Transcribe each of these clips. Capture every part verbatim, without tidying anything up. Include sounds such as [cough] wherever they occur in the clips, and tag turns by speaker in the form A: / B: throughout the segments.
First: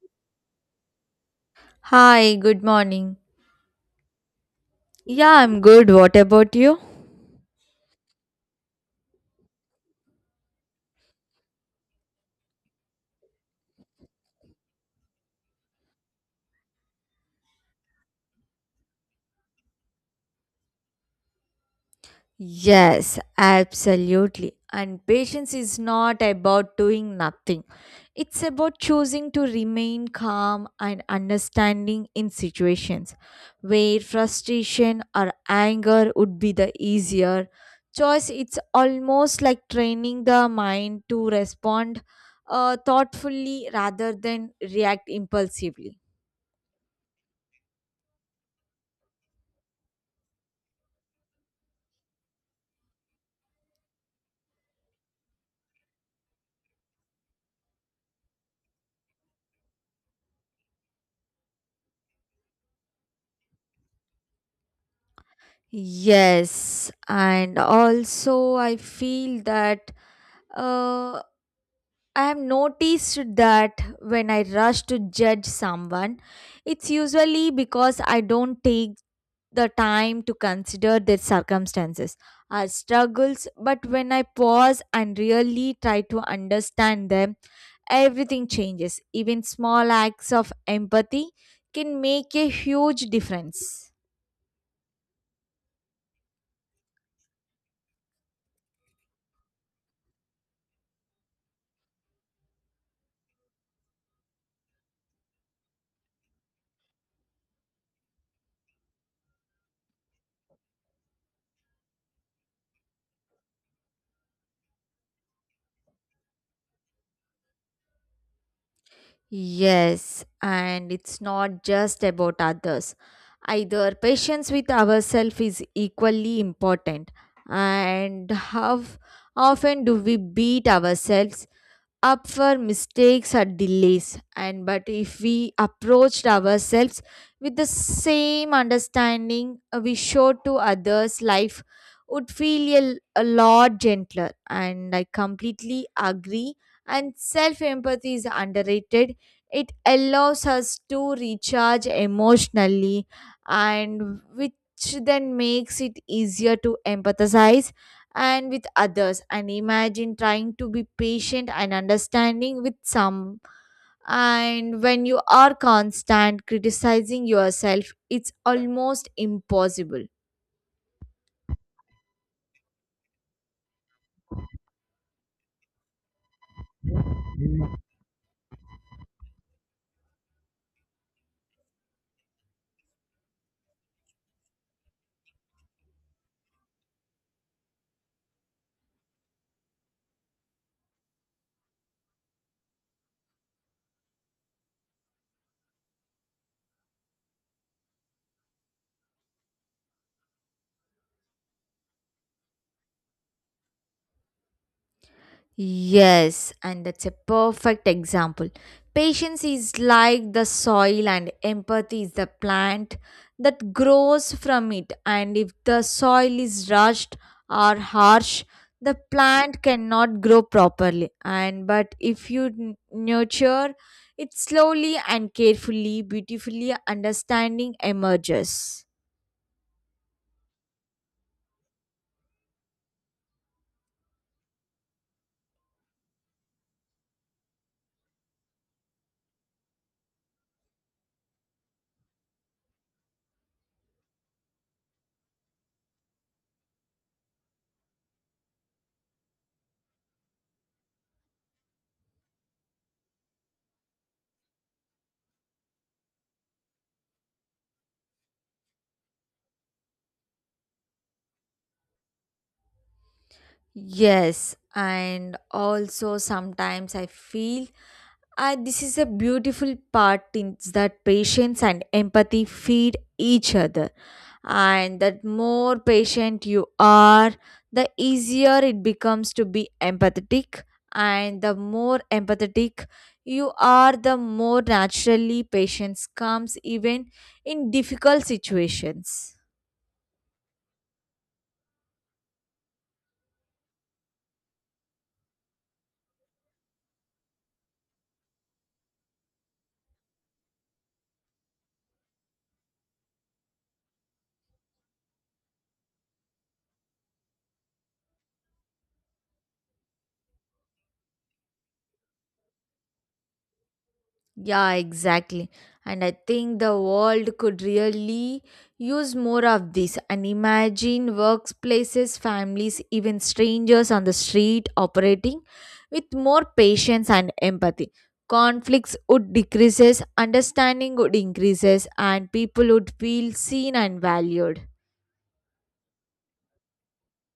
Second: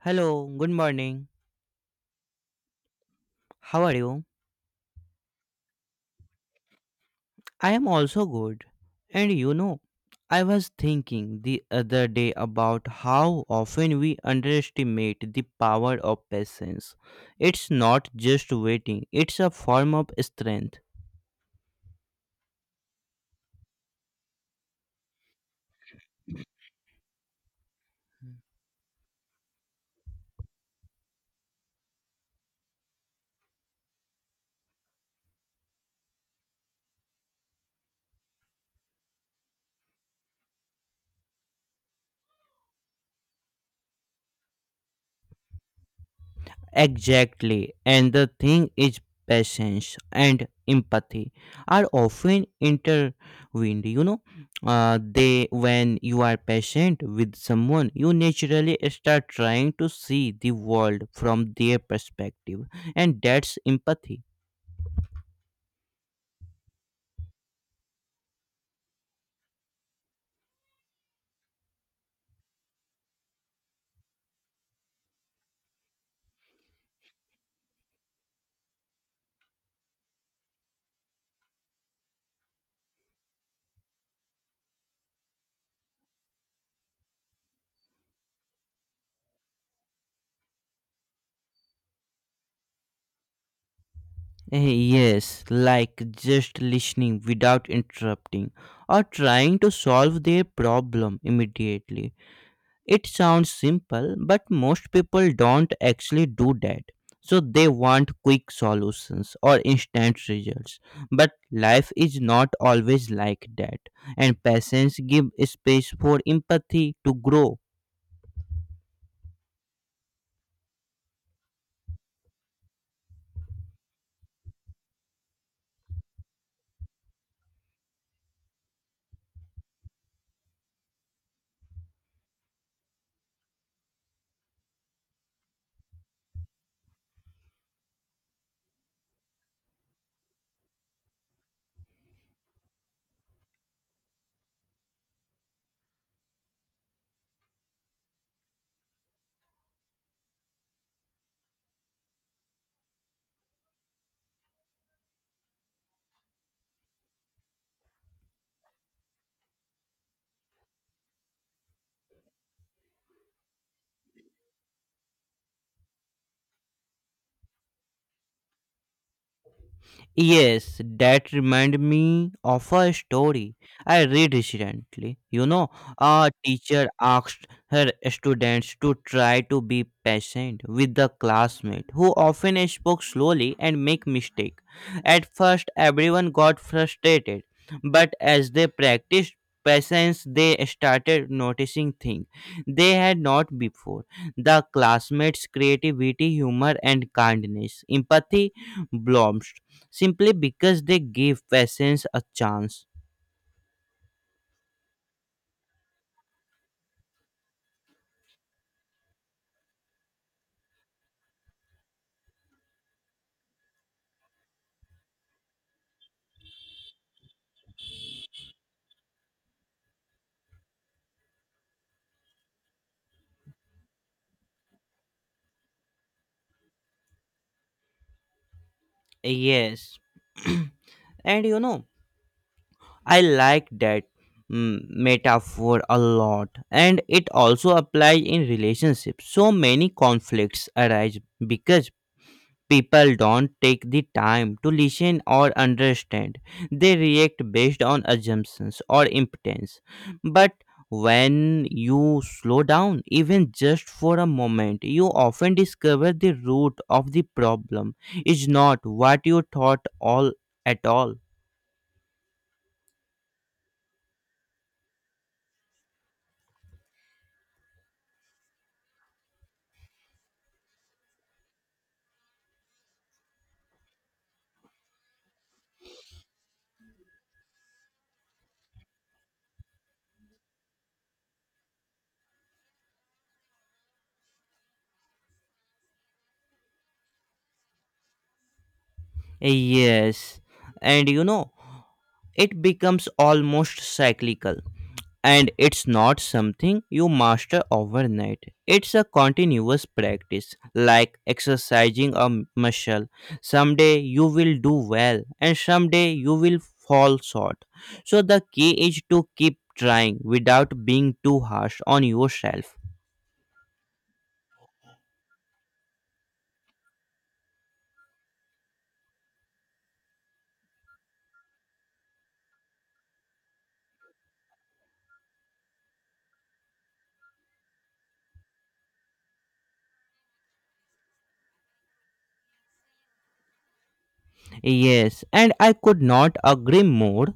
A: Hello, good morning.
B: Hi, good morning.
A: How are you?
B: Yeah, I'm good. What about you?
A: I am also good. And you know, I was thinking the other day about how often we underestimate the power of patience. It's not just waiting, it's a form of strength.
B: Yes, absolutely. And patience is not about doing nothing, it's about choosing to remain calm and understanding in situations where frustration or anger would be the easier choice. It's almost like training the mind to respond uh, thoughtfully rather than react impulsively.
A: Exactly. And the thing is, patience and empathy are often intertwined. You know, uh, they when you are patient with someone, you naturally start trying to see the world from their perspective, and that's empathy.
B: Yes, and also I feel that uh, I have noticed that when I rush to judge someone, it's usually because I don't take the time to consider their circumstances or struggles. But when I pause and really try to understand them, everything changes. Even small acts of empathy can make a huge difference.
A: Eh, Yes, like just listening without interrupting or trying to solve their problem immediately. It sounds simple, but most people don't actually do that. So they want quick solutions or instant results. But life is not always like that, and patience gives space for empathy to grow.
B: Yes, and it's not just about others. Either patience with ourselves is equally important. And how often do we beat ourselves up for mistakes or delays and but if we approached ourselves with the same understanding uh, we show to others life would feel a, a lot gentler and I completely agree and self empathy is underrated. It allows us to recharge emotionally and which then makes it easier to empathize and with others and imagine trying to be patient and understanding with some and when you are constant criticizing yourself it's almost impossible.
A: Yes, that remind me of a story I read recently. You know, a teacher asked her students to try to be patient with the classmate who often spoke slowly and make mistake. At first, everyone got frustrated, but as they practiced patience, they started noticing things they had not before. The classmates' creativity, humor, and kindness, empathy blooms simply because they gave patience a chance.
B: Yes, and that's a perfect example. Patience is like the soil, and empathy is the plant that grows from it. And if the soil is rushed or harsh, the plant cannot grow properly. And but if you n- nurture it slowly and carefully, beautifully, understanding emerges.
A: Yes. [clears throat] and you know, I like that mm, metaphor a lot. And it also applies in relationships. So many conflicts arise because people don't take the time to listen or understand. They react based on assumptions or impotence. But when you slow down, even just for a moment, you often discover the root of the problem is not what you thought all at all.
B: Yes, and also sometimes I feel and this is a beautiful part is that patience and empathy feed each other. And that more patient you are, the easier it becomes to be empathetic. And the more empathetic you are, the more naturally patience comes even in difficult situations.
A: Yes, and you know. It becomes almost cyclical, and it's not something you master overnight. It's a continuous practice, like exercising a m- muscle. Someday you will do well, and someday you will fall short, so the key is to keep trying without being too harsh on yourself.
B: Yeah, exactly. And I think the world could really use more of this. And imagine workplaces, families, even strangers on the street operating with more patience and empathy. Conflicts would decreases, understanding would increases, and people would feel seen and valued.
A: Yes, and I could not agree more.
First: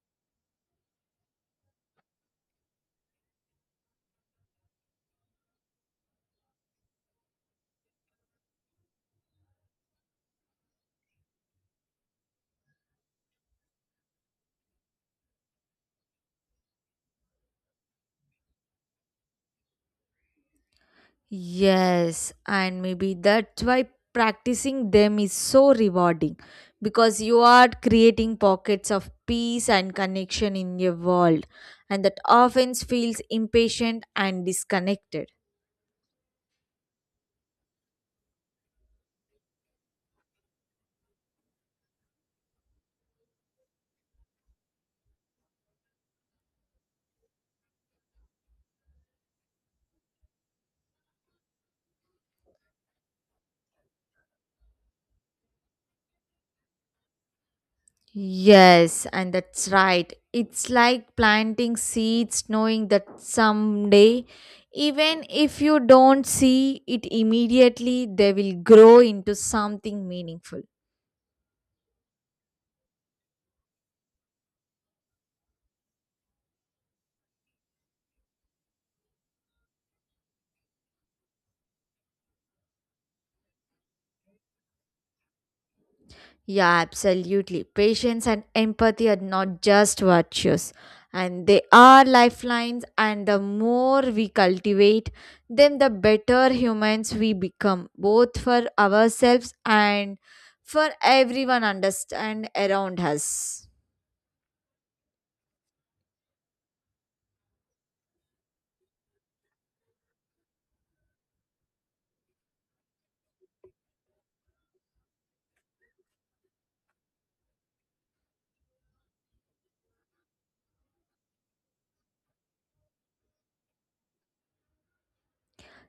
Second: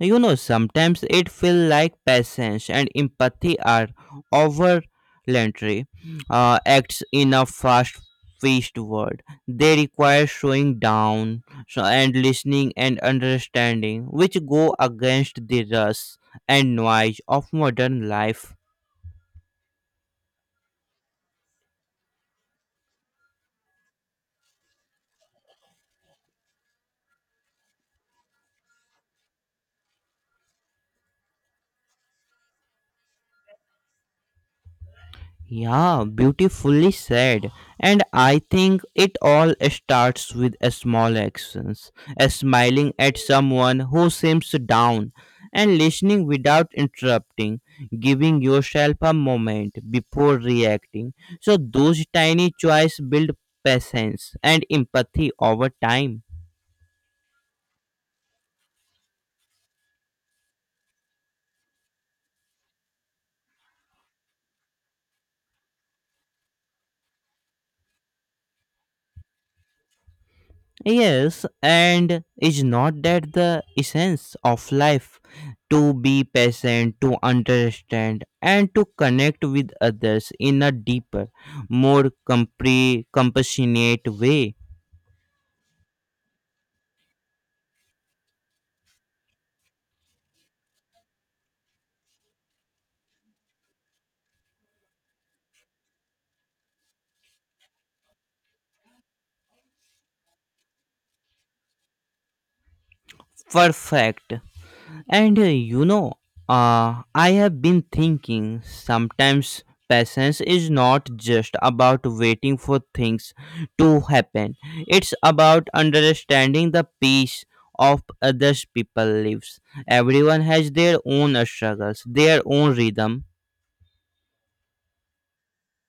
A: You know, sometimes it feels like patience and empathy are overlandry uh, acts in a fast paced world. They require slowing down so, and listening and understanding, which go against the rush and noise of modern life.
B: Yes, and maybe that's why practicing them is so rewarding because you are creating pockets of peace and connection in your world, and that often feels impatient and disconnected.
A: Yeah, beautifully said. And I think it all starts with a small actions, a smiling at someone who seems down, and listening without interrupting, giving yourself a moment before reacting. So those tiny choices build patience and empathy over time.
B: Yes, and that's right. It's like planting seeds, knowing that someday, even if you don't see it immediately, they will grow into something meaningful.
A: Yes, and is not that the essence of life to be patient, to understand, and to connect with others in a deeper, more compre- compassionate way?
B: Yeah, absolutely. Patience and empathy are not just virtues, and they are lifelines. And the more we cultivate them, the better humans we become, both for ourselves and for everyone understand around us.
A: Perfect. And uh, you know, uh, I have been thinking sometimes patience is not just about waiting for things to happen, it's about understanding the pace of others people lives. Everyone has their own struggles, their own rhythm.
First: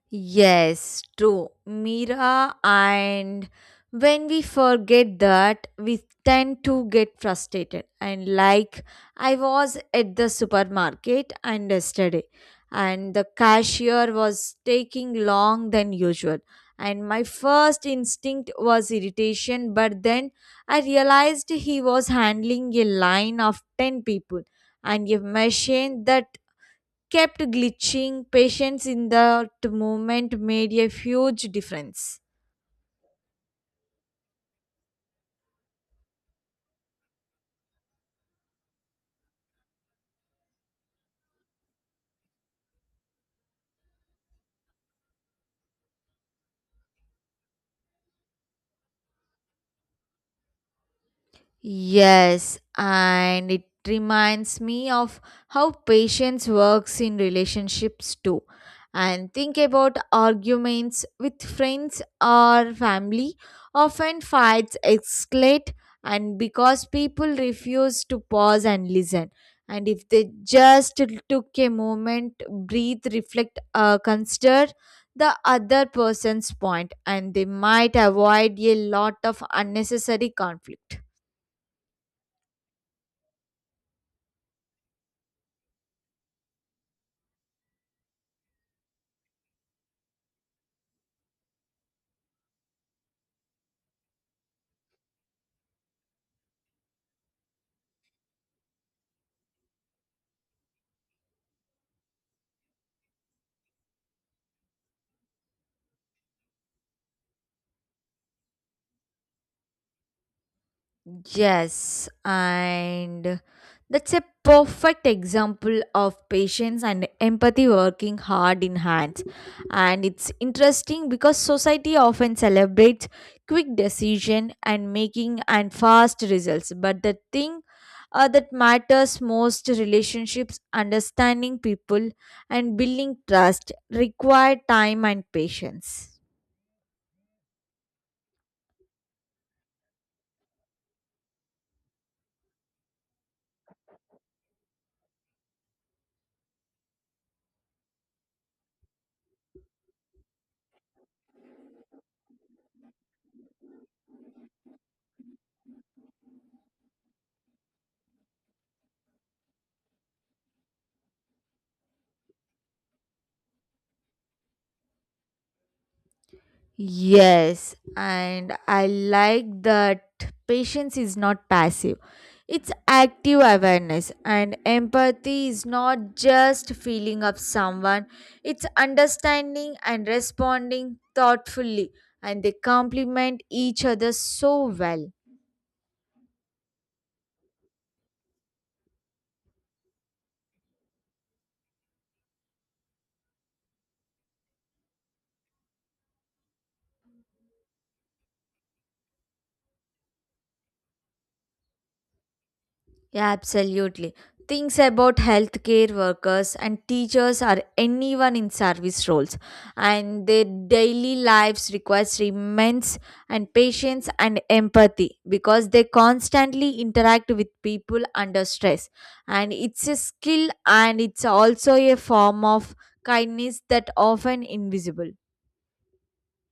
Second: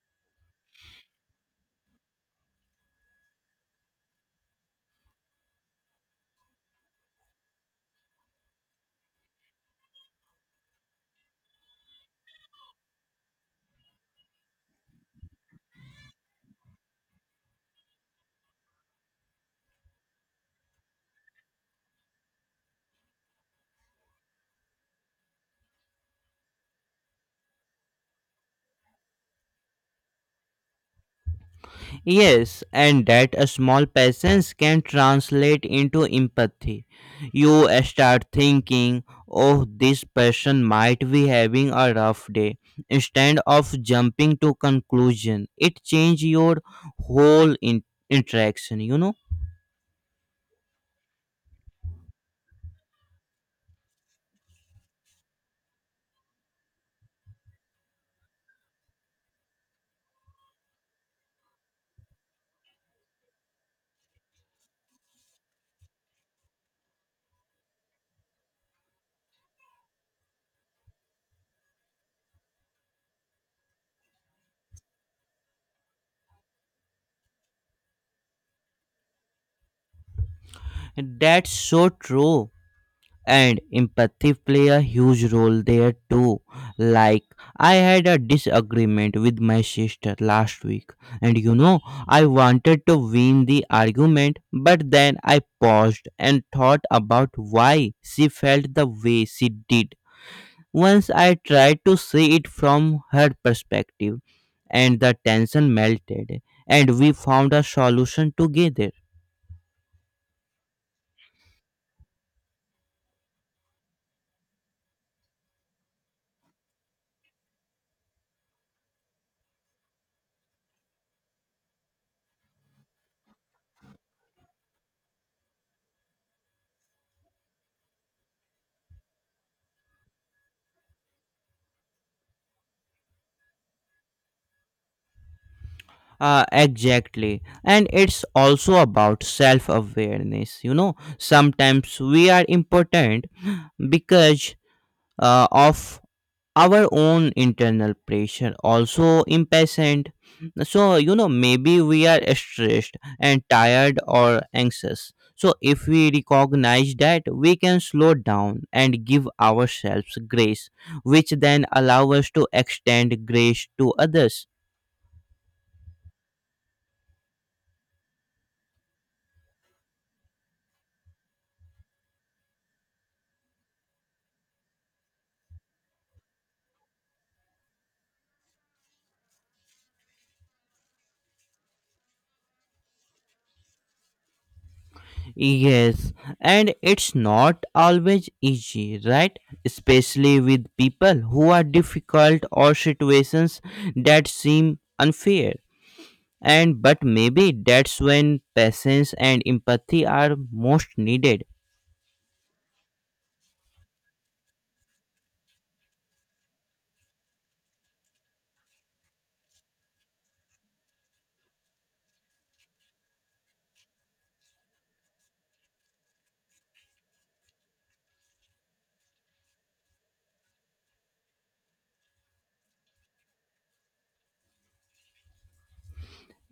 B: Yes, true. Mira, and when we forget that, we tend to get frustrated. And like I was at the supermarket and yesterday, and the cashier was taking long than usual. And my first instinct was irritation, but then I realized he was handling a line of ten people and a machine that kept glitching. Patience in that moment made a huge difference.
A: Yes, and that a small patience can translate into empathy. You start thinking, oh, this person might be having a rough day. Instead of jumping to conclusion, it changes your whole in- interaction, you know?
B: Yes, and it reminds me of how patience works in relationships too. And think about arguments with friends or family. Often fights escalate, and because people refuse to pause and listen. And if they just took a moment, breathe, reflect, uh, consider the other person's point, and they might avoid a lot of unnecessary conflict.
A: That's so true. And empathy play a huge role there too, like I had a disagreement with my sister last week. And you know i wanted to win the argument, but then I paused and thought about why she felt the way she did. Once I tried to see it from her perspective, and the tension melted, and we found a solution together.
B: Yes, and that's a perfect example of patience and empathy working hard in hands. And it's interesting because society often celebrates quick decision and making and fast results. But the thing uh, that matters most relationships, understanding people, and building trust require time and patience.
A: Uh, exactly. And it's also about self awareness. You know, sometimes we are important because uh, of our own internal pressure, also impatient. So, you know, maybe we are stressed and tired or anxious. So, if we recognize that, we can slow down and give ourselves grace, which then allow us to extend grace to others.
B: Yes, and I like that patience is not passive. It's active awareness, and empathy is not just feeling of someone, it's understanding and responding thoughtfully, and they complement each other so well.
A: Yes, and it's not always easy, right? Especially with people who are difficult or situations that seem unfair. And but maybe that's when patience and empathy are most needed.
B: Yeah, absolutely. Things about healthcare workers and teachers or anyone in service roles, and their daily lives requires immense and patience and empathy because they constantly interact with people under stress, and it's a skill and it's also a form of kindness that often invisible.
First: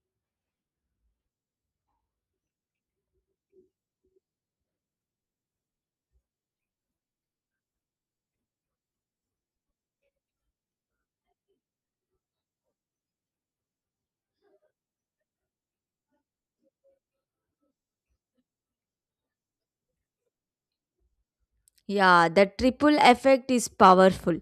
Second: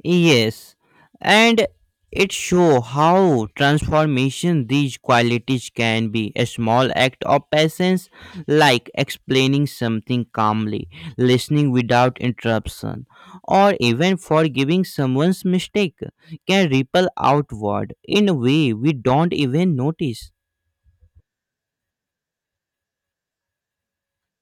A: Yes, and it show how transformation these qualities can be a small act of patience, like explaining something calmly, listening without interruption, or even forgiving someone's mistake can ripple outward in a way we don't even notice.
B: Yeah, the triple effect is powerful.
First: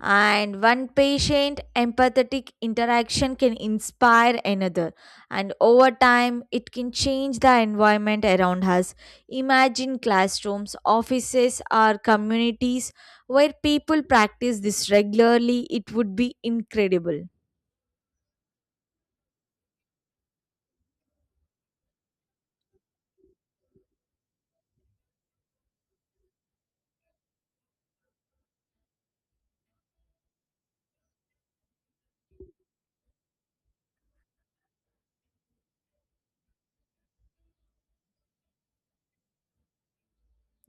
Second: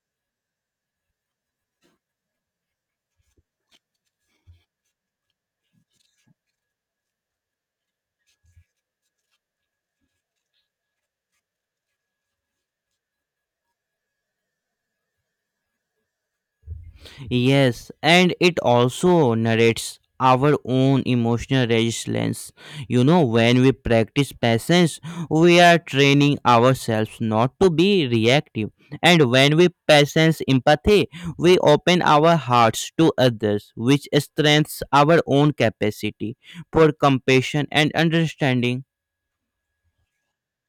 B: And one patient empathetic interaction can inspire another, and over time, it can change the environment around us. Imagine classrooms, offices, or communities where people practice this regularly, it would be incredible.
A: Yes, and it also narrates our own emotional resilience. You know, when we practice patience, we are training ourselves not to be reactive. And when we practice empathy, we open our hearts to others, which strengthens our own capacity for compassion and understanding.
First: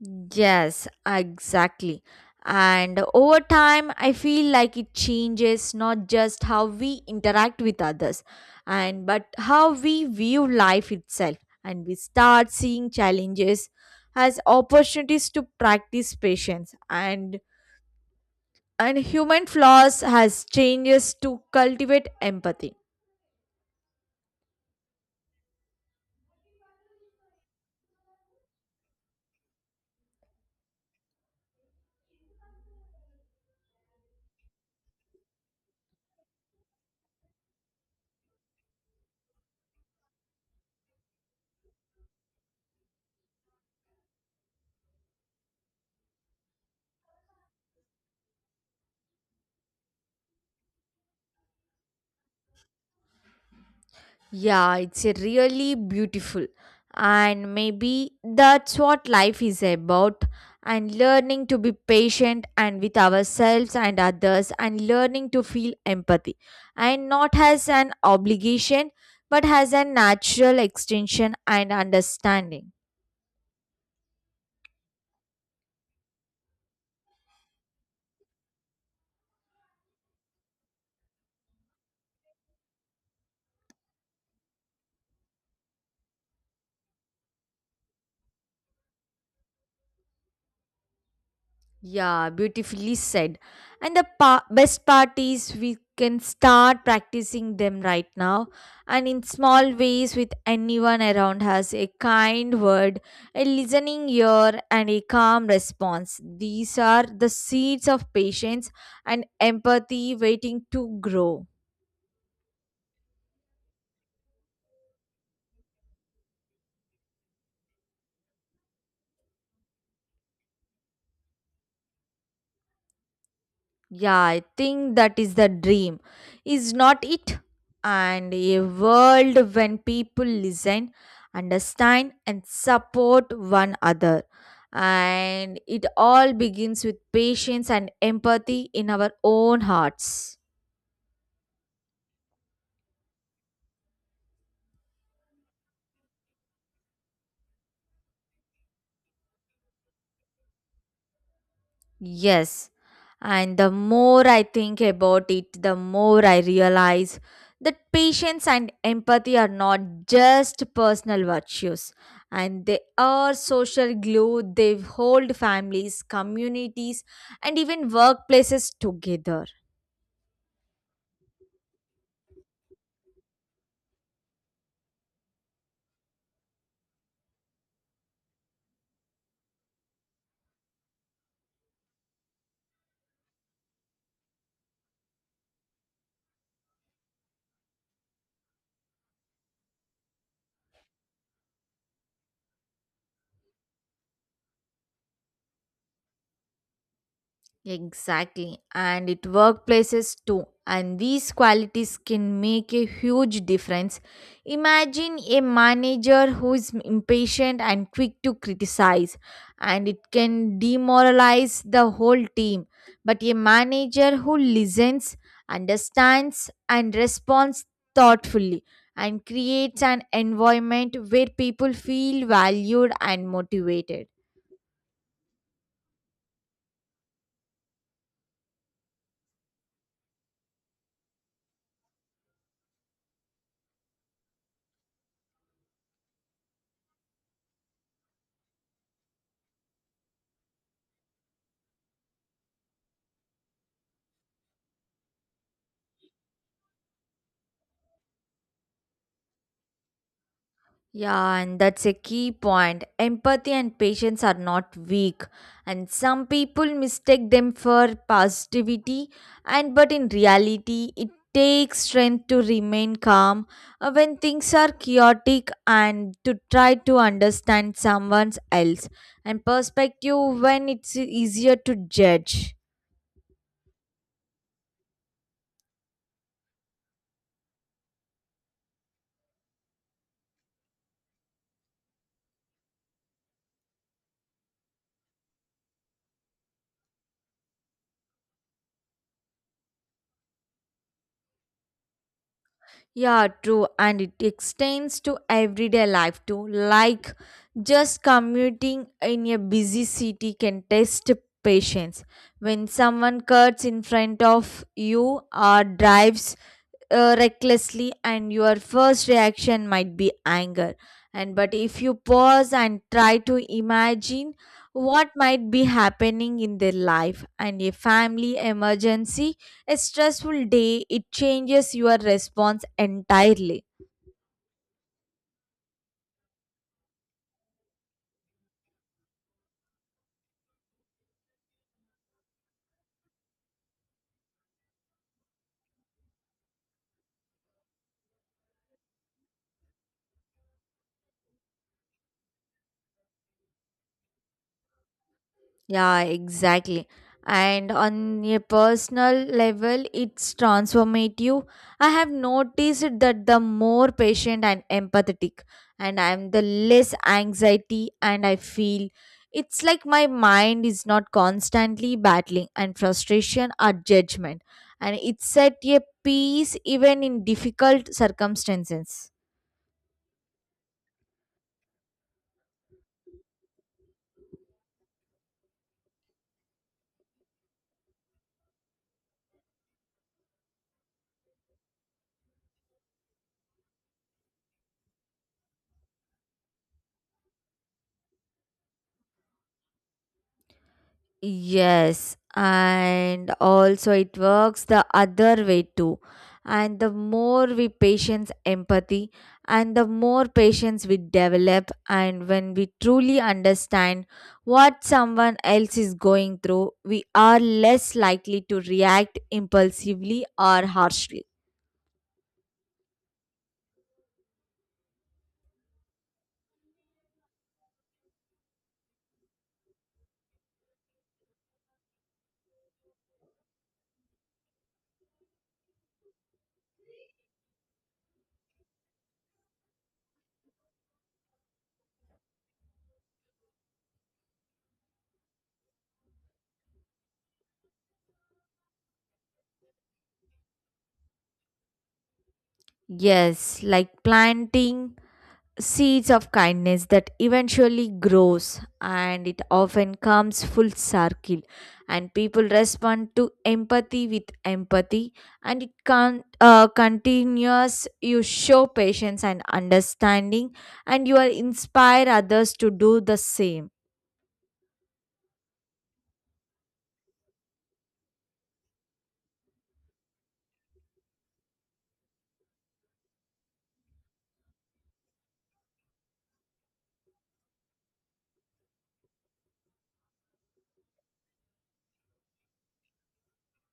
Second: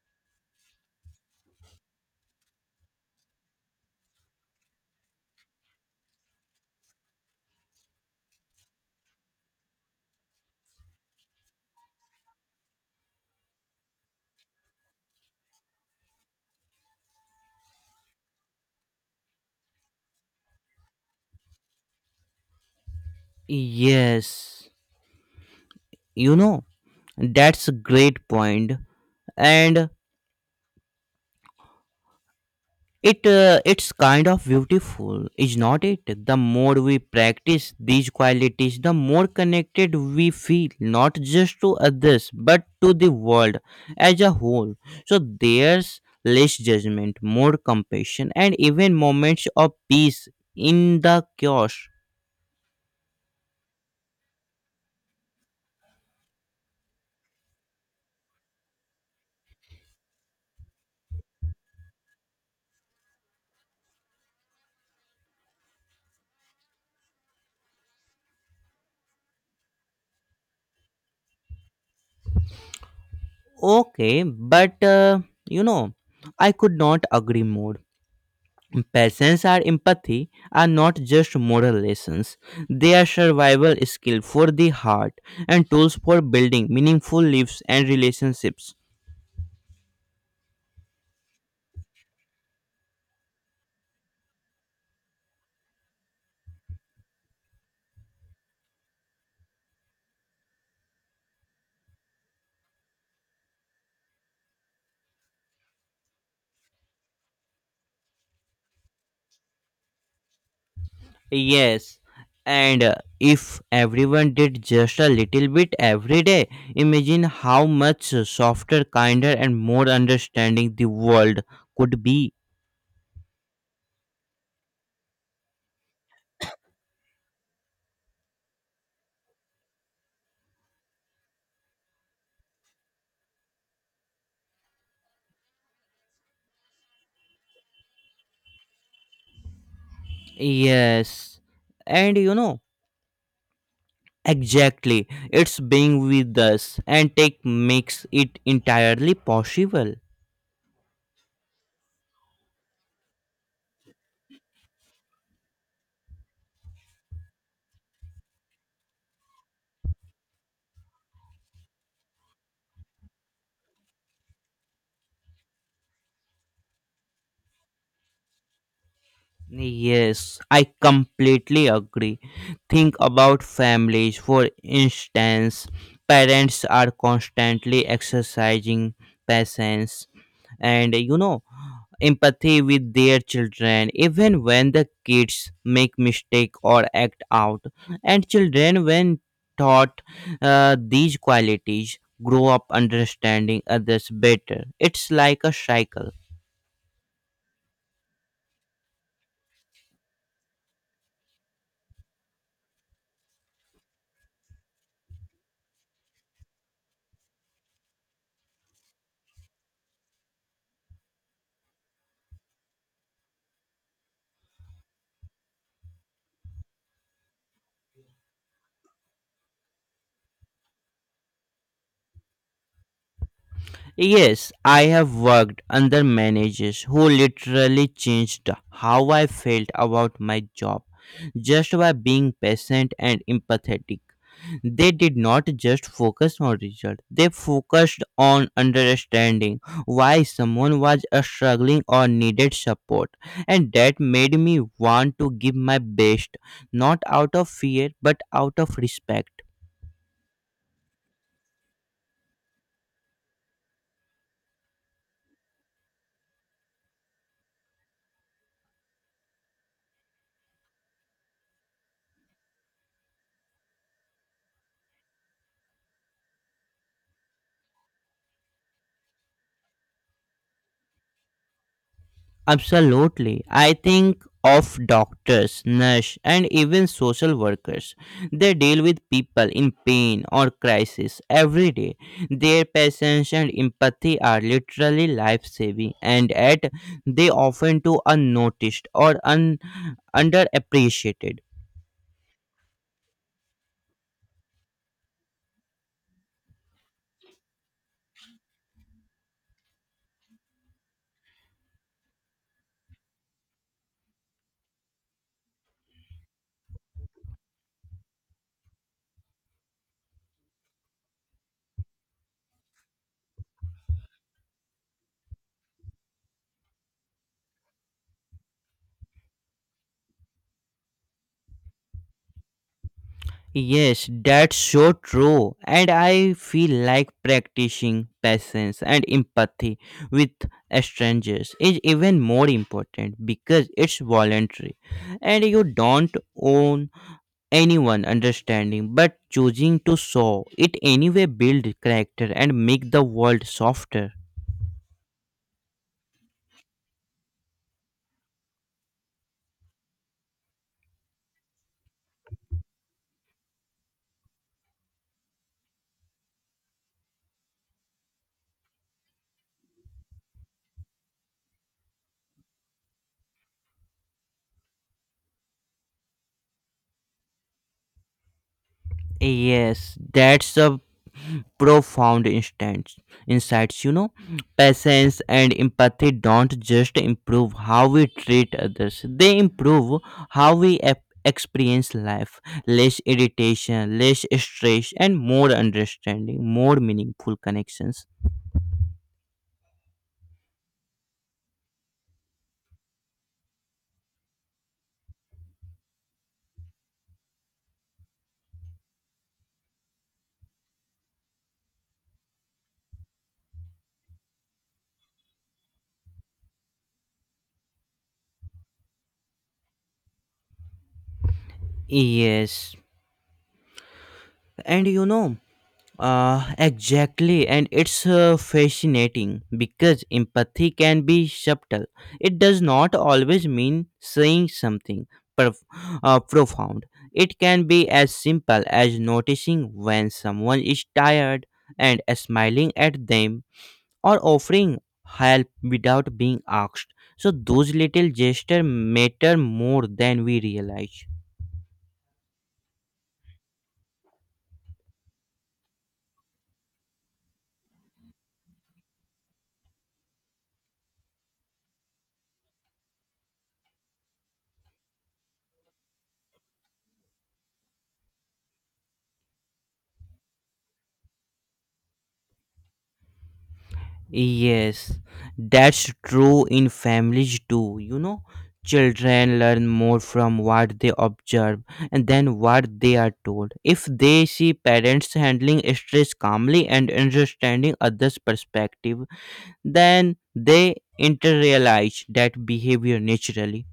B: Yes, exactly. And over time, I feel like it changes not just how we interact with others, and but how we view life itself. And we start seeing challenges as opportunities to practice patience and and human flaws as changes to cultivate empathy.
A: Yes, you know, that's a great point. And it uh, it's kind of beautiful, is not it? The more we practice these qualities, the more connected we feel, not just to others but to the world as a whole. So there's less judgment, more compassion, and even moments of peace in the chaos.
B: Yeah, it's a really beautiful. And maybe that's what life is about. And learning to be patient and with ourselves and others, and learning to feel empathy. And not as an obligation, but as a natural extension and understanding.
A: Okay, but uh, you know i could not agree more. Patience and empathy are not just moral lessons, they are survival skills for the heart and tools for building meaningful lives and relationships.
B: Yeah, beautifully said. And the pa- best part is we can start practicing them right now and in small ways with anyone around us. A kind word, a listening ear, and a calm response. These are the seeds of patience and empathy waiting to grow.
A: Yes, and uh, if everyone did just a little bit every day, imagine how much softer, kinder, and more understanding the world could be.
B: Yeah, I think that is the dream, is not it? And a world when people listen, understand, and support one another. And it all begins with patience and empathy in our own hearts.
A: Yes, and you know, exactly, it's being with us and tech makes it entirely possible.
B: Yes, and the more I think about it, the more I realize that patience and empathy are not just personal virtues, and they are social glue. They hold families, communities, and even workplaces together.
A: Yes, I completely agree. Think about families, for instance, parents are constantly exercising patience and you know empathy with their children, even when the kids make mistake or act out. And children, when taught, uh, these qualities grow up understanding others better. It's like a cycle.
B: Exactly, and it workplaces too. And these qualities can make a huge difference. Imagine a manager who is impatient and quick to criticize, and it can demoralize the whole team. But a manager who listens, understands, and responds thoughtfully and creates an environment where people feel valued and motivated.
A: Yes, I have worked under managers who literally changed how I felt about my job just by being patient and empathetic. They did not just focus on result, they focused on understanding why someone was uh, struggling or needed support. And that made me want to give my best, not out of fear but out of respect.
B: Yeah, and that's a key point. Empathy and patience are not weak, and some people mistake them for positivity, and but in reality, it takes strength to remain calm uh, when things are chaotic and to try to understand someone else and perspective when it's easier to judge.
A: Absolutely. I think of doctors, nurse, and even social workers. They deal with people in pain or crisis every day. Their patience and empathy are literally life-saving, and yet they often go unnoticed or un- underappreciated.
B: Yeah, true, and it extends to everyday life too. Like just commuting in a busy city can test patience. When someone cuts in front of you or drives uh, recklessly and your first reaction might be anger and but if you pause and try to imagine what might be happening in their life and a family emergency a stressful day it changes your response entirely.
A: Yes, that's so true. And I feel like practicing patience and empathy with strangers is even more important because it's voluntary, and you don't own anyone understanding, but choosing to show it anyway builds character and make the world softer.
B: Yeah, exactly. And on a personal level, it's transformative. I have noticed that the more patient and empathetic, and I'm the less anxiety, and I feel it's like my mind is not constantly battling and frustration or judgment, and it's at a peace even in difficult circumstances.
A: Yes, that's a profound instants, insights. You know, patience and empathy don't just improve how we treat others; they improve how we ap- experience life. Less irritation, less stress, and more understanding, more meaningful connections.
B: Yes, and also it works the other way too. And the more we patience empathy and the more patience we develop and when we truly understand what someone else is going through, we are less likely to react impulsively or harshly.
A: Yes, and you know. Uh, exactly, and it's uh, fascinating because empathy can be subtle. It does not always mean saying something prof- uh, profound. It can be as simple as noticing when someone is tired and smiling at them or offering help without being asked. So those little gestures matter more than we realize.
B: Yes, like planting seeds of kindness that eventually grows and it often comes full circle and people respond to empathy with empathy and it can uh, continues you show patience and understanding and you are inspire others to do the same.
A: Yes, that's true in families too. You know, children learn more from what they observe and then what they are told. If they see parents handling stress calmly and understanding others' perspective, then they internalize that behavior naturally.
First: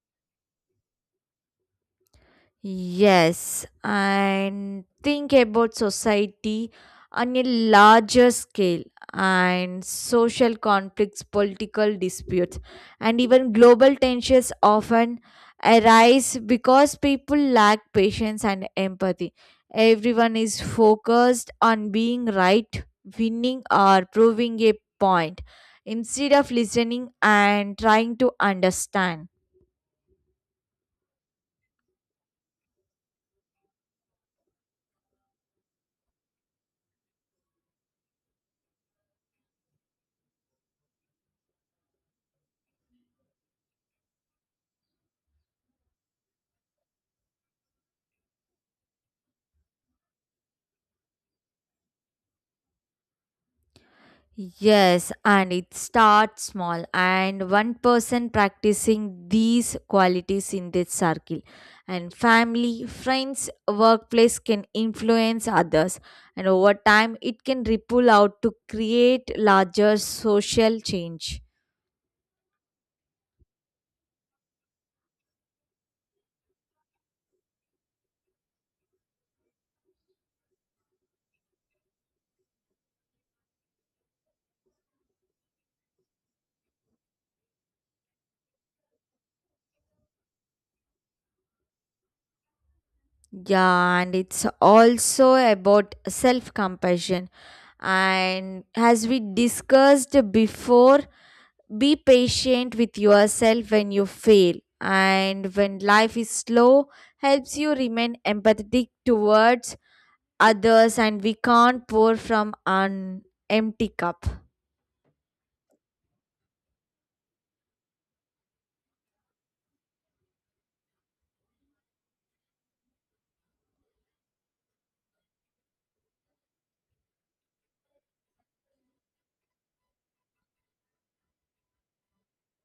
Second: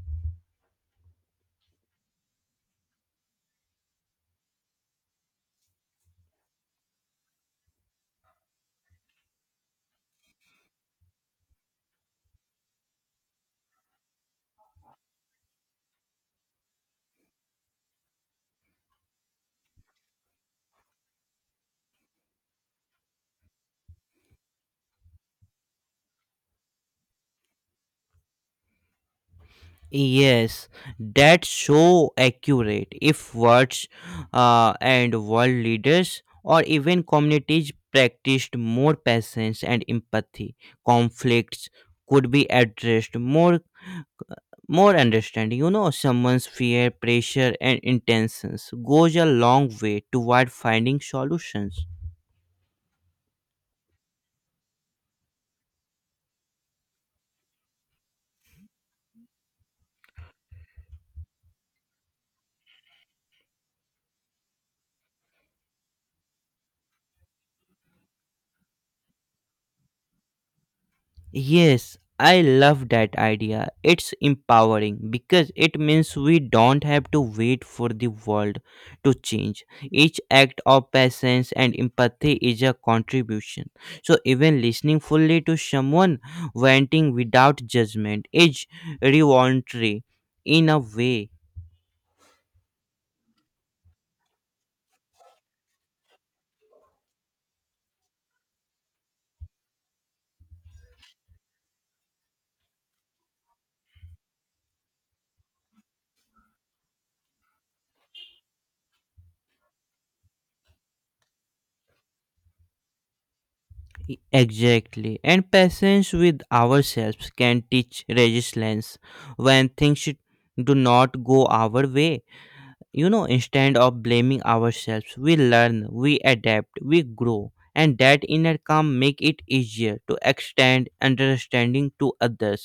B: Yes, and think about society on a larger scale and social conflicts, political disputes, and even global tensions often arise because people lack patience and empathy. Everyone is focused on being right, winning, or proving a point instead of listening and trying to understand.
A: Yes, that's so accurate. If words uh, and world leaders or even communities practiced more patience and empathy, conflicts could be addressed more more understanding. You know, someone's fear, pressure and intentions goes a long way toward finding solutions.
B: Yes, and it starts small, and one person practicing these qualities in their circle, and family, friends, workplace can influence others, and over time, it can ripple out to create larger social change.
A: Yes, I love that idea. It's empowering because it means we don't have to wait for the world to change. Each act of patience and empathy is a contribution. So, even listening fully to someone venting without judgment is revolutionary in a way.
B: Yeah, and it's also about self compassion. And as we discussed before, be patient with yourself when you fail, and when life is slow, helps you remain empathetic towards others, and we can't pour from an empty
A: E,
B: cup.
A: Exactly. And patience with ourselves can teach resilience when things do not go our way. you know instead of blaming ourselves, we learn, we adapt, we grow. And that inner calm make it easier to extend understanding to others.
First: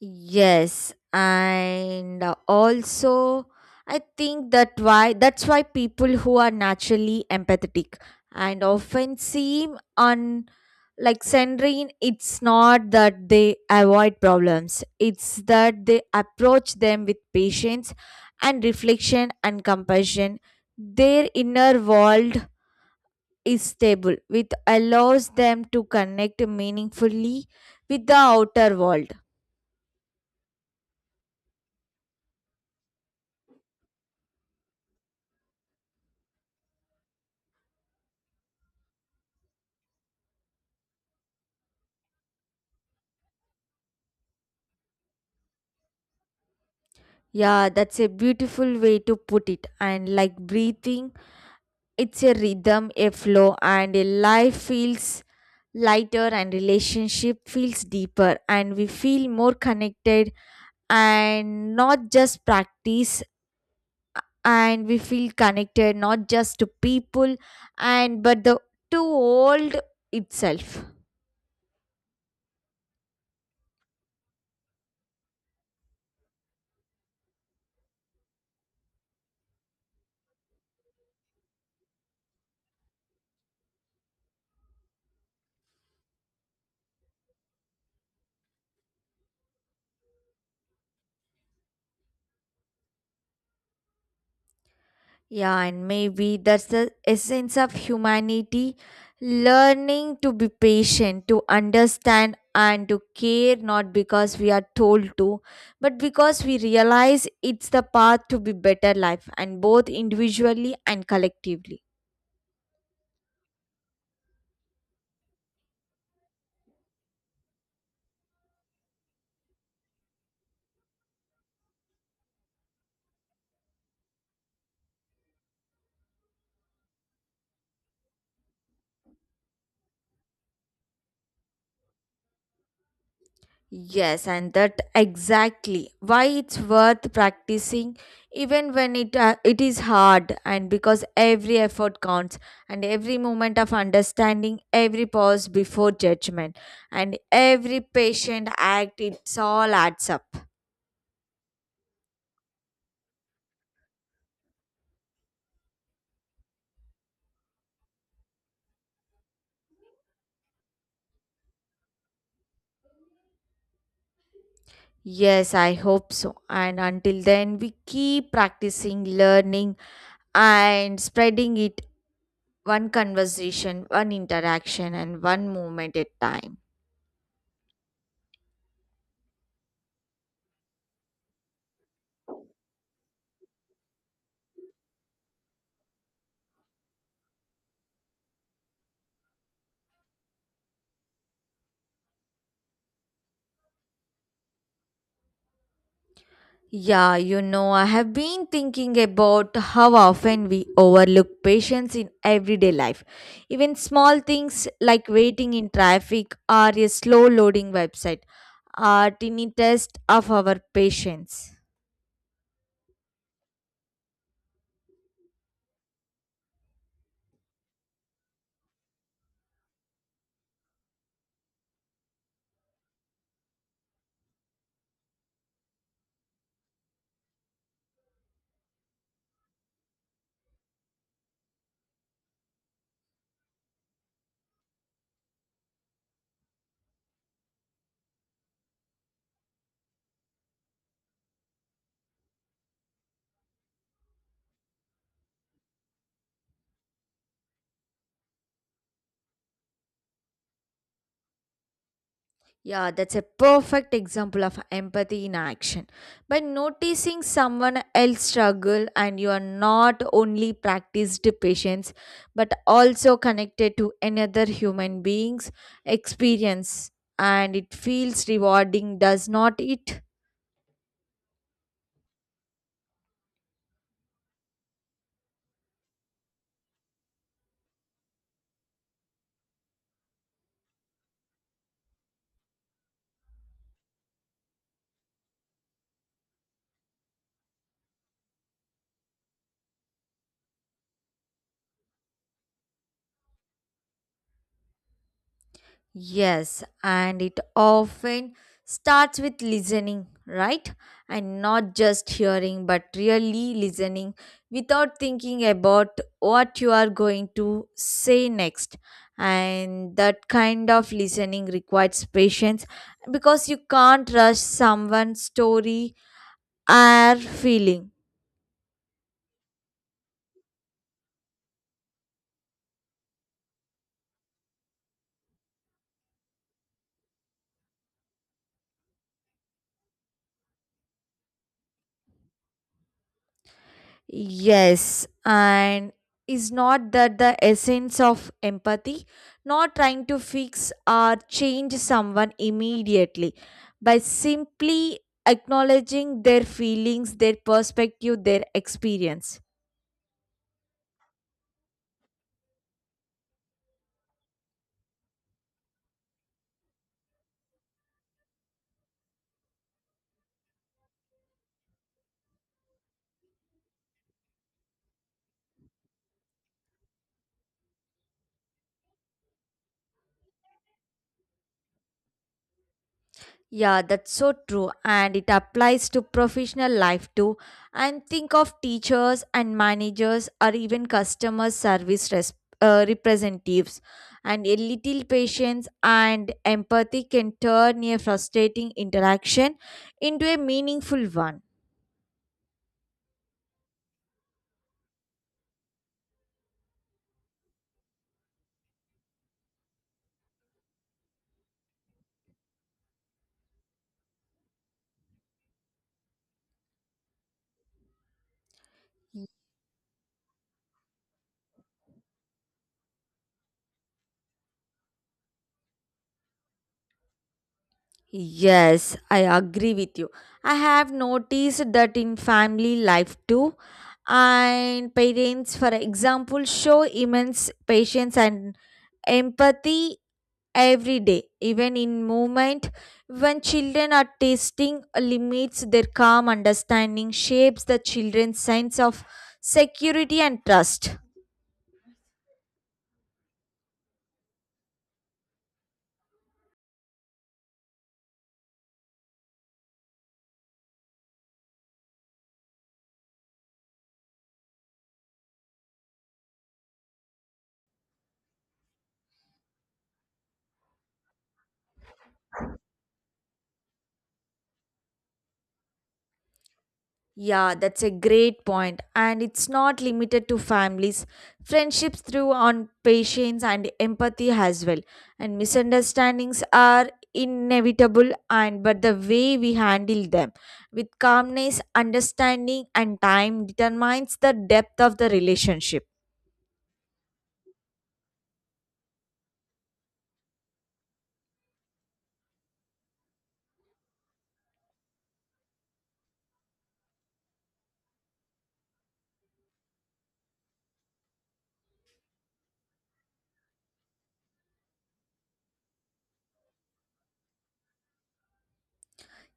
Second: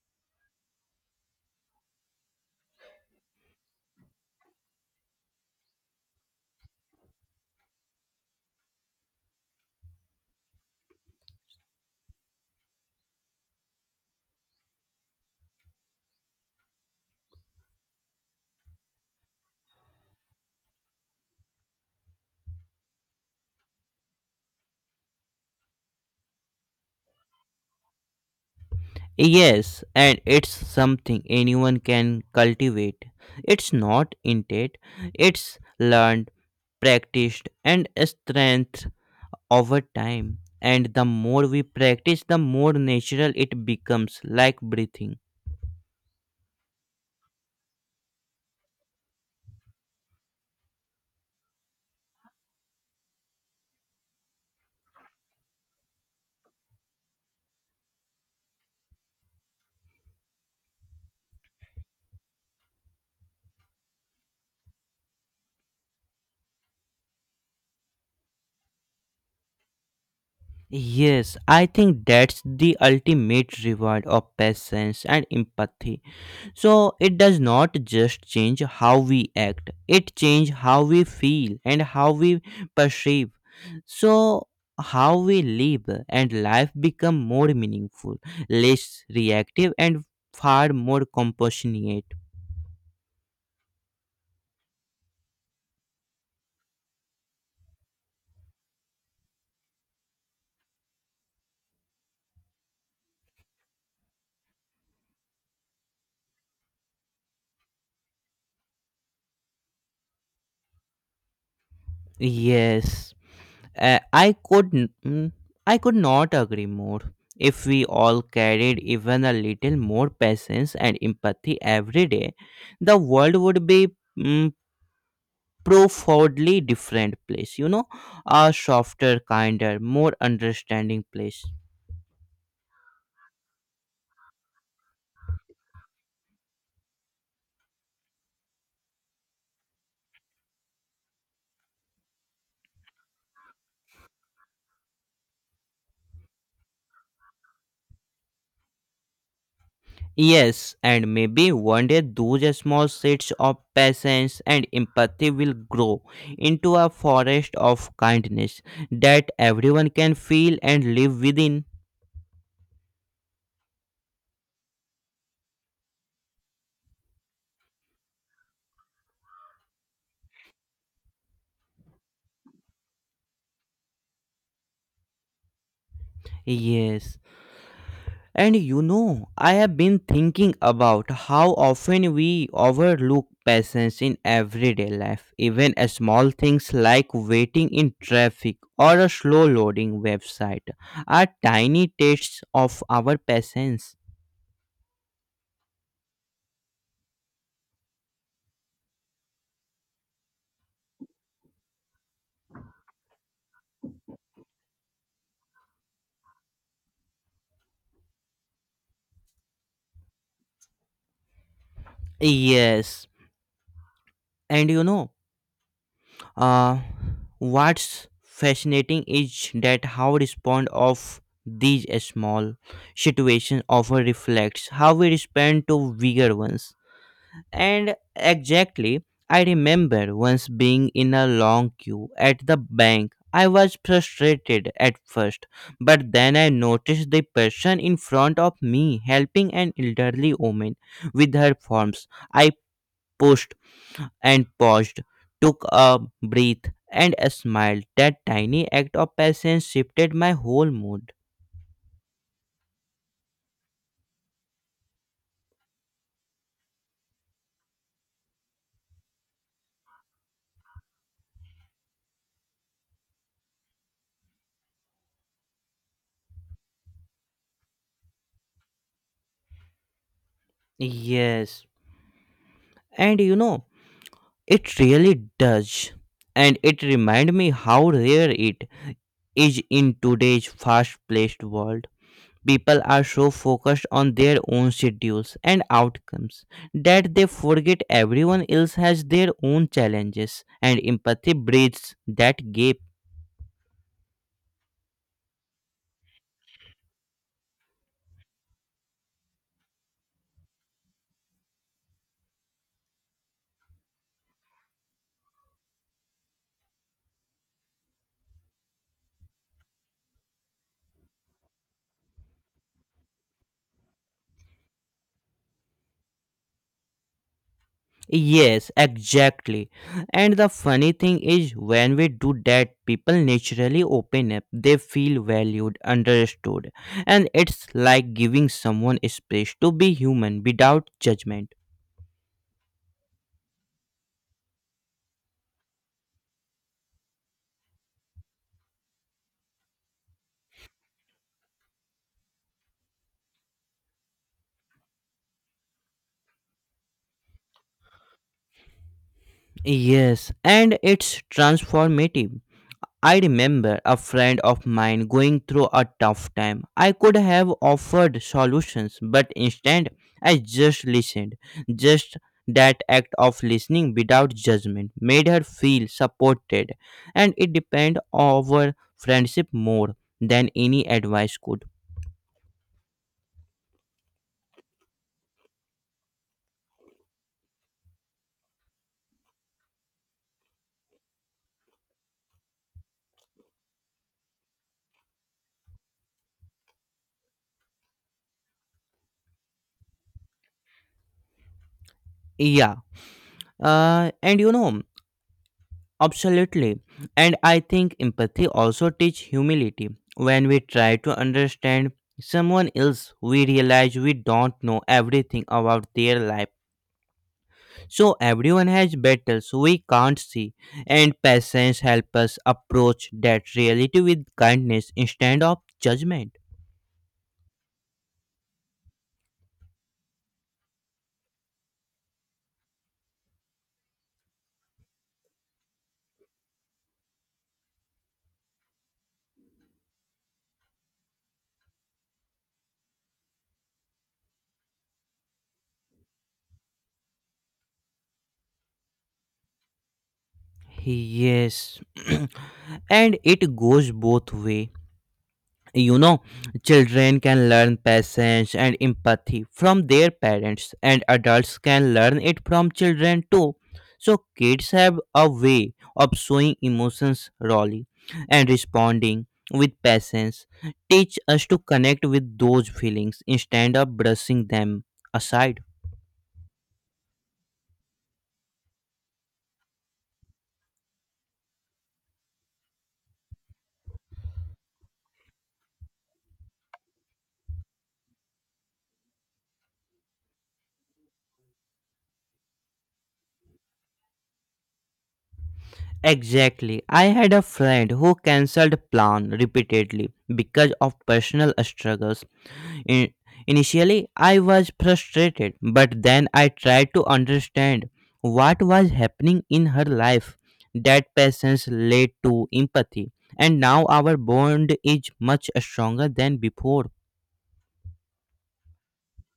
B: Yes, and uh, also I think that why that's why people who are naturally empathetic and often seem on like Sandrine, it's not that they avoid problems. It's that they approach them with patience and reflection and compassion. Their inner world is stable, which allows them to connect meaningfully with the outer world.
A: Yes, and it's something anyone can cultivate. It's not innate, it's learned, practiced and strengthened over time. And the more we practice, the more natural it becomes, like breathing.
B: Yeah, that's a beautiful way to put it. And like breathing, it's a rhythm, a flow, and a life feels lighter and relationship feels deeper and we feel more connected and not just practice and we feel connected not just to people and but the to world itself.
A: Yes, I think that's the ultimate reward of patience and empathy. So it does not just change how we act, it changes how we feel and how we perceive. So how we live and life become more meaningful, less reactive and far more compassionate.
B: Yeah, and maybe that's the essence of humanity learning to be patient, to understand, and to care not because we are told to, but because we realize it's the path to be better life, and both individually and collectively.
A: Yes. Uh, I could n- mm, I could not agree more. If we all carried even a little more patience and empathy every day, the world would be mm, profoundly different place. You know, a softer, kinder, more understanding place.
B: Yes, and that exactly why it's worth practicing even when it uh, it is hard and because every effort counts and every moment of understanding, every pause before judgment and every patient act it's all adds up.
A: Yes, and maybe one day those small seeds of patience and empathy will grow into a forest of kindness that everyone can feel and live within.
B: Yes, I hope so. And until then we keep practicing learning and spreading it one conversation, one interaction and one moment at time.
A: Yes. And you know, I have been thinking about how often we overlook patience in everyday life. Even a small things like waiting in traffic or a slow loading website are tiny tests of our patience.
B: Yeah, you know, I have been thinking about how often we overlook patience in everyday life. Even small things like waiting in traffic or a slow loading website are tiny test of our patience.
A: Yes, and you know, uh, what's fascinating is that how respond of these small situations often reflects how we respond to bigger ones. And exactly, I remember once being in a long queue at the bank. I was frustrated at first, but then I noticed the person in front of me helping an elderly woman with her forms. I pushed and paused, took a breath, and smiled. That tiny act of patience shifted my whole mood.
B: Yeah, that's a perfect example of empathy in action. By noticing someone else struggle and you are not only practiced patience but also connected to another human being's experience and it feels rewarding, does not it?
A: Yes, and you know, it really does. And it reminded me how rare it is in today's fast paced world. People are so focused on their own schedules and outcomes that they forget everyone else has their own challenges, and empathy bridges that gap.
B: Yes, and it often starts with listening, right? And not just hearing, but really listening without thinking about what you are going to say next. And that kind of listening requires patience because you can't rush someone's story or feeling.
A: Yes, exactly. And the funny thing is, when we do that, people naturally open up. They feel valued, understood, and it's like giving someone space to be human without judgment.
B: Yes, and is not that the essence of empathy? Not trying to fix or change someone immediately, by simply acknowledging their feelings, their perspective, their experience.
A: Yes, and it's transformative. I remember a friend of mine going through a tough time. I could have offered solutions, but instead I just listened. Just that act of listening without judgment made her feel supported, and it depend our friendship more than any advice could.
B: Yeah, that's so true, and it applies to professional life too. And think of teachers and managers, or even customer service res- uh, representatives. And a little patience and empathy can turn a frustrating interaction into a meaningful one.
A: Yeah. Uh, and you know, Absolutely. And I think empathy also teach humility. When we try to understand someone else, we realize we don't know everything about their life. So everyone has battles we can't see, and patience helps us approach that reality with kindness instead of judgment.
B: Yes, I agree with you. I have noticed that in family life too. And parents, for example, show immense patience and empathy every day even in movement when children are tasting limits their calm understanding shapes the children's sense of security and trust.
A: Yes. [clears throat] And it goes both way. you know Children can learn patience and empathy from their parents, and adults can learn it from children too. So kids have a way of showing emotions rawly, and responding with patience teach us to connect with those feelings instead of brushing them aside.
B: Yeah, that's a great point. And it's not limited to families. Friendships through on patience and empathy as well. And misunderstandings are inevitable and but the way we handle them with calmness, understanding and time determines the depth of the relationship.
A: Exactly. I had a friend who cancelled plan repeatedly because of personal struggles. I- Initially, I was frustrated, but then I tried to understand what was happening in her life. That patience led to empathy, and now our bond is much stronger than before.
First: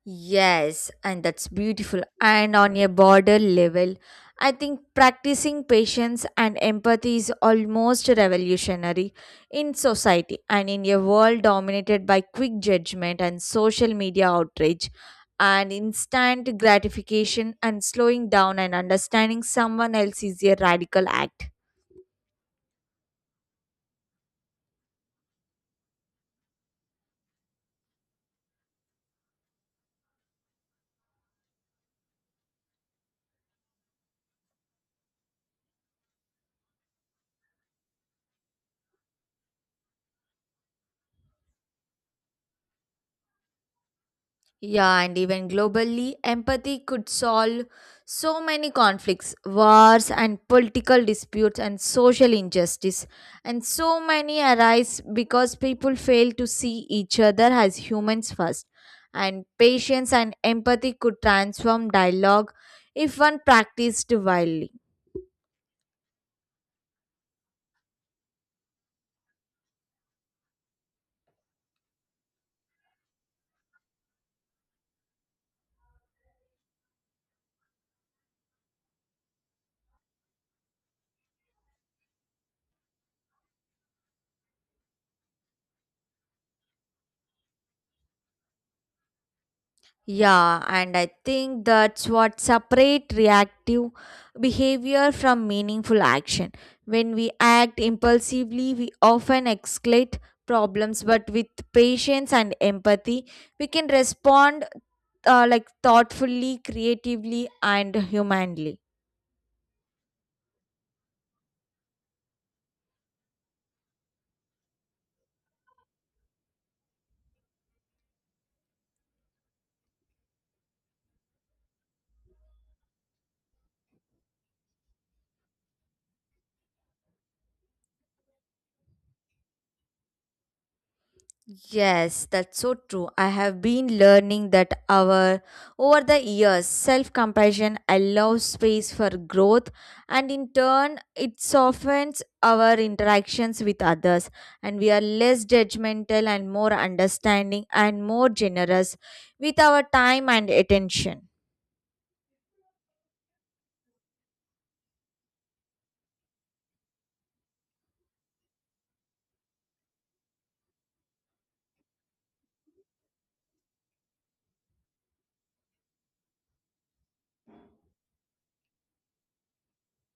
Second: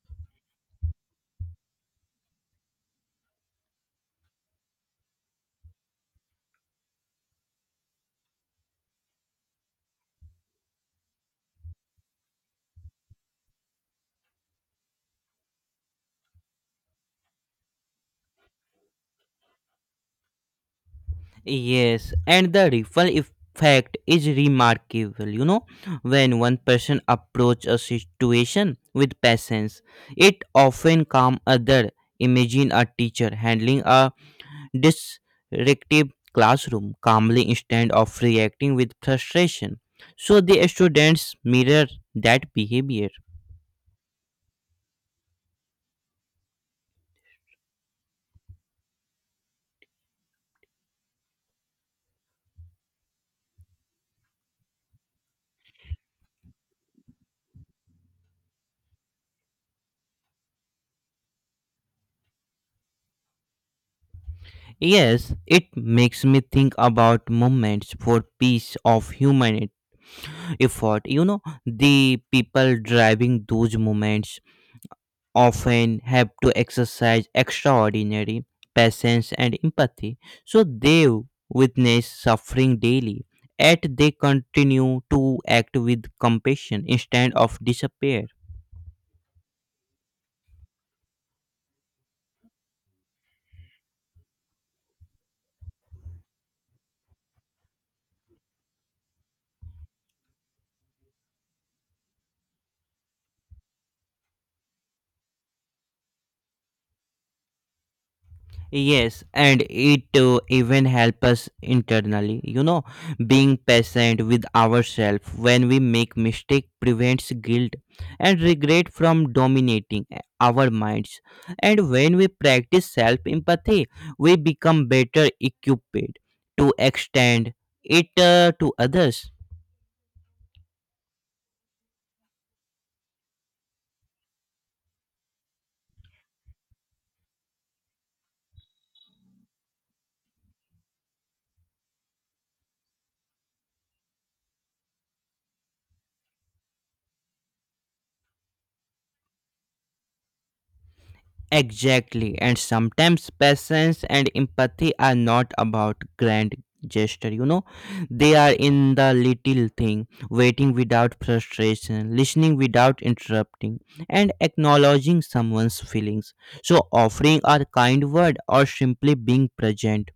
B: Yes, and that's beautiful. And on a border level, I think practicing patience and empathy is almost revolutionary in society and in a world dominated by quick judgment and social media outrage and instant gratification and slowing down and understanding someone else is a radical act.
A: Yes, and the ripple effect is remarkable. You know, when one person approaches a situation with patience, it often calms other. Imagine a teacher handling a disruptive classroom calmly instead of reacting with frustration. So the students mirror that behavior.
B: Yeah, and even globally, empathy could solve so many conflicts, wars, and political disputes, and social injustice. And so many arise because people fail to see each other as humans first. And patience and empathy could transform dialogue if one practiced widely.
A: Yes, it makes me think about moments for peace of human effort. You know, the people driving those moments often have to exercise extraordinary patience and empathy. So they witness suffering daily, yet they continue to act with compassion instead of despair.
B: Yeah, and I think that's what separate reactive behavior from meaningful action. When we act impulsively, we often escalate problems, but with patience and empathy, we can respond uh, like thoughtfully, creatively, and humanly.
A: Yes, and it uh, even help us internally. You know, being patient with ourselves when we make mistake prevents guilt and regret from dominating uh, our minds. And when we practice self empathy, we become better equipped to extend it uh, to others.
B: Yes, that's so true. I have been learning that our over the years, self-compassion allows space for growth and in turn it softens our interactions with others and we are less judgmental and more understanding and more generous with our time and attention.
A: Exactly. And sometimes patience and empathy are not about grand gesture, you know. They are in the little thing, waiting without frustration, listening without interrupting, and acknowledging someone's feelings. So offering a kind word or simply being present.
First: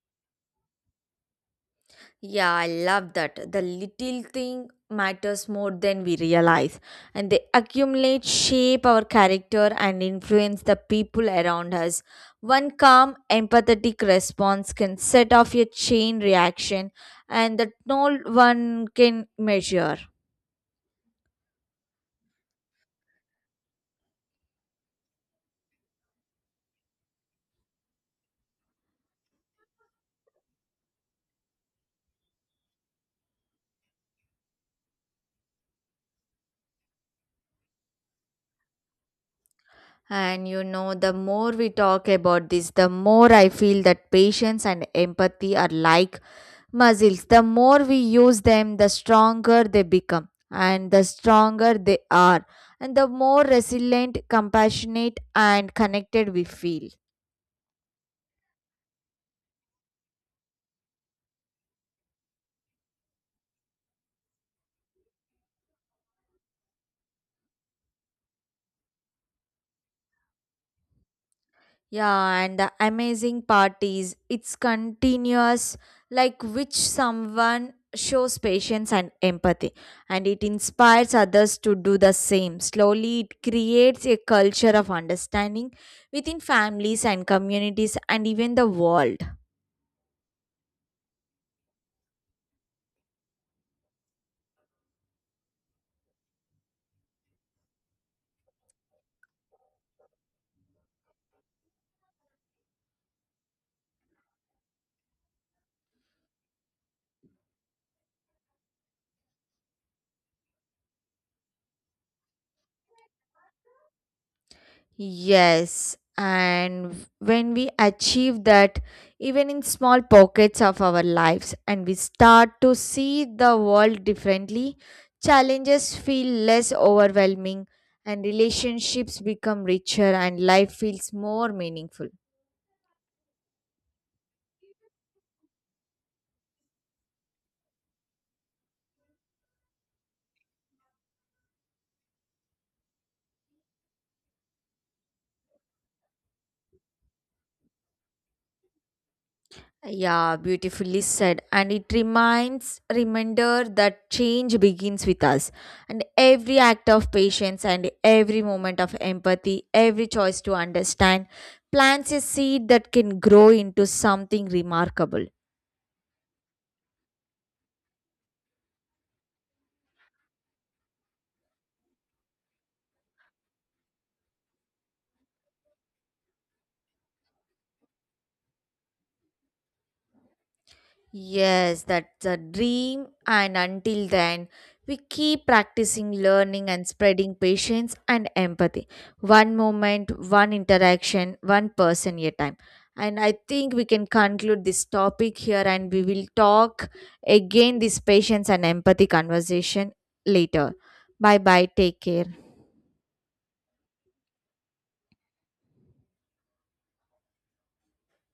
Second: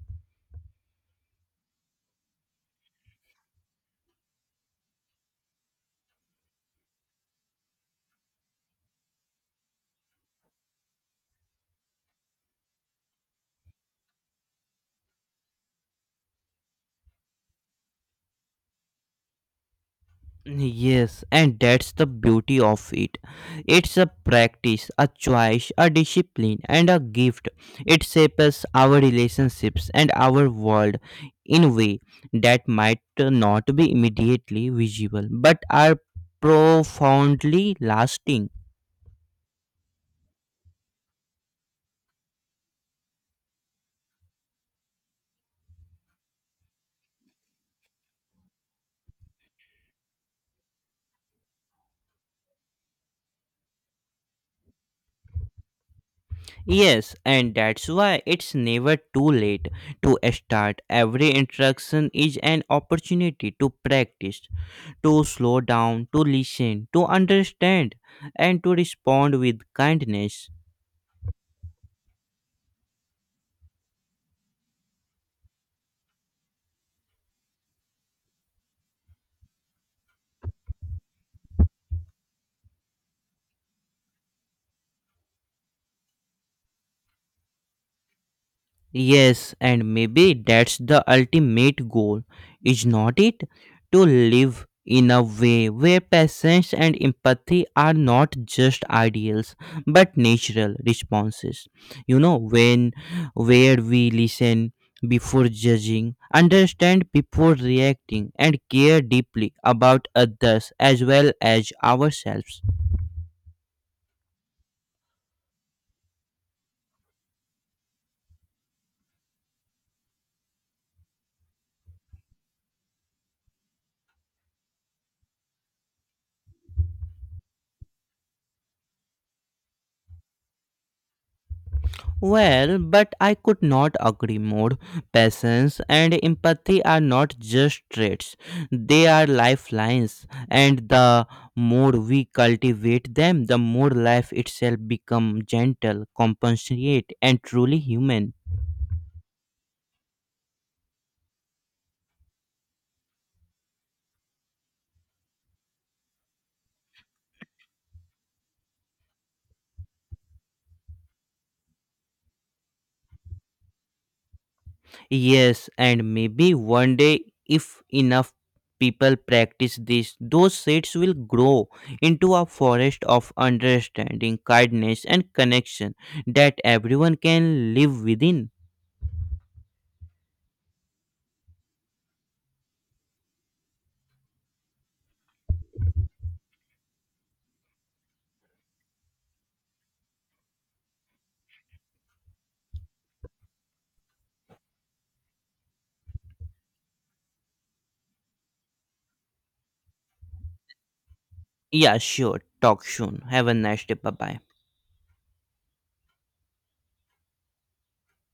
B: Yeah, I love that. The little thing matters more than we realize, and they accumulate, shape our character, and influence the people around us. One calm, empathetic response can set off a chain reaction, and that no one can measure.
A: Yes, and that's the beauty of it. It's a practice, a choice, a discipline, and a gift. It shapes our relationships and our world in a way that might not be immediately visible but are profoundly lasting.
B: And you know, the more we talk about this, the more I feel that patience and empathy are like muscles. The more we use them, the stronger they become, and the stronger they are, and the more resilient, compassionate, and connected we feel.
A: Yes, and that's why it's never too late to start. Every interaction is an opportunity to practice to slow down, to listen, to understand, and to respond with kindness.
B: Yeah, and the amazing parties. It's continuous, like which someone shows patience and empathy, and it inspires others to do the same. Slowly, it creates a culture of understanding within families and communities and even the world.
A: Yes, and maybe that's the ultimate goal, is not it? To live in a way where patience and empathy are not just ideals but natural responses. You know, when Where we listen before judging, understand before reacting, and care deeply about others as well as ourselves.
B: Yes, and when we achieve that, even in small pockets of our lives, and we start to see the world differently, challenges feel less overwhelming, and relationships become richer, and life feels more meaningful.
A: Well, but I could not agree more. Patience and empathy are not just traits, they are lifelines, and the more we cultivate them, the more life itself becomes gentle, compassionate, and truly human.
B: Yeah, beautifully said. And it reminds reminder that change begins with us. And every act of patience and every moment of empathy, every choice to understand plants a seed that can grow into something remarkable.
A: Yes, and maybe one day, if enough people practice this, those seeds will grow into a forest of understanding, kindness, and connection that everyone can live within.
B: Yes, that's a dream. And until then, we keep practicing learning and spreading patience and empathy. One moment, one interaction, one person at a time. And I think we can conclude this topic here and we will talk again this patience and empathy conversation later. Bye bye.
A: Yeah,
B: Take care.
A: sure. Talk soon. Have a nice day. Bye bye.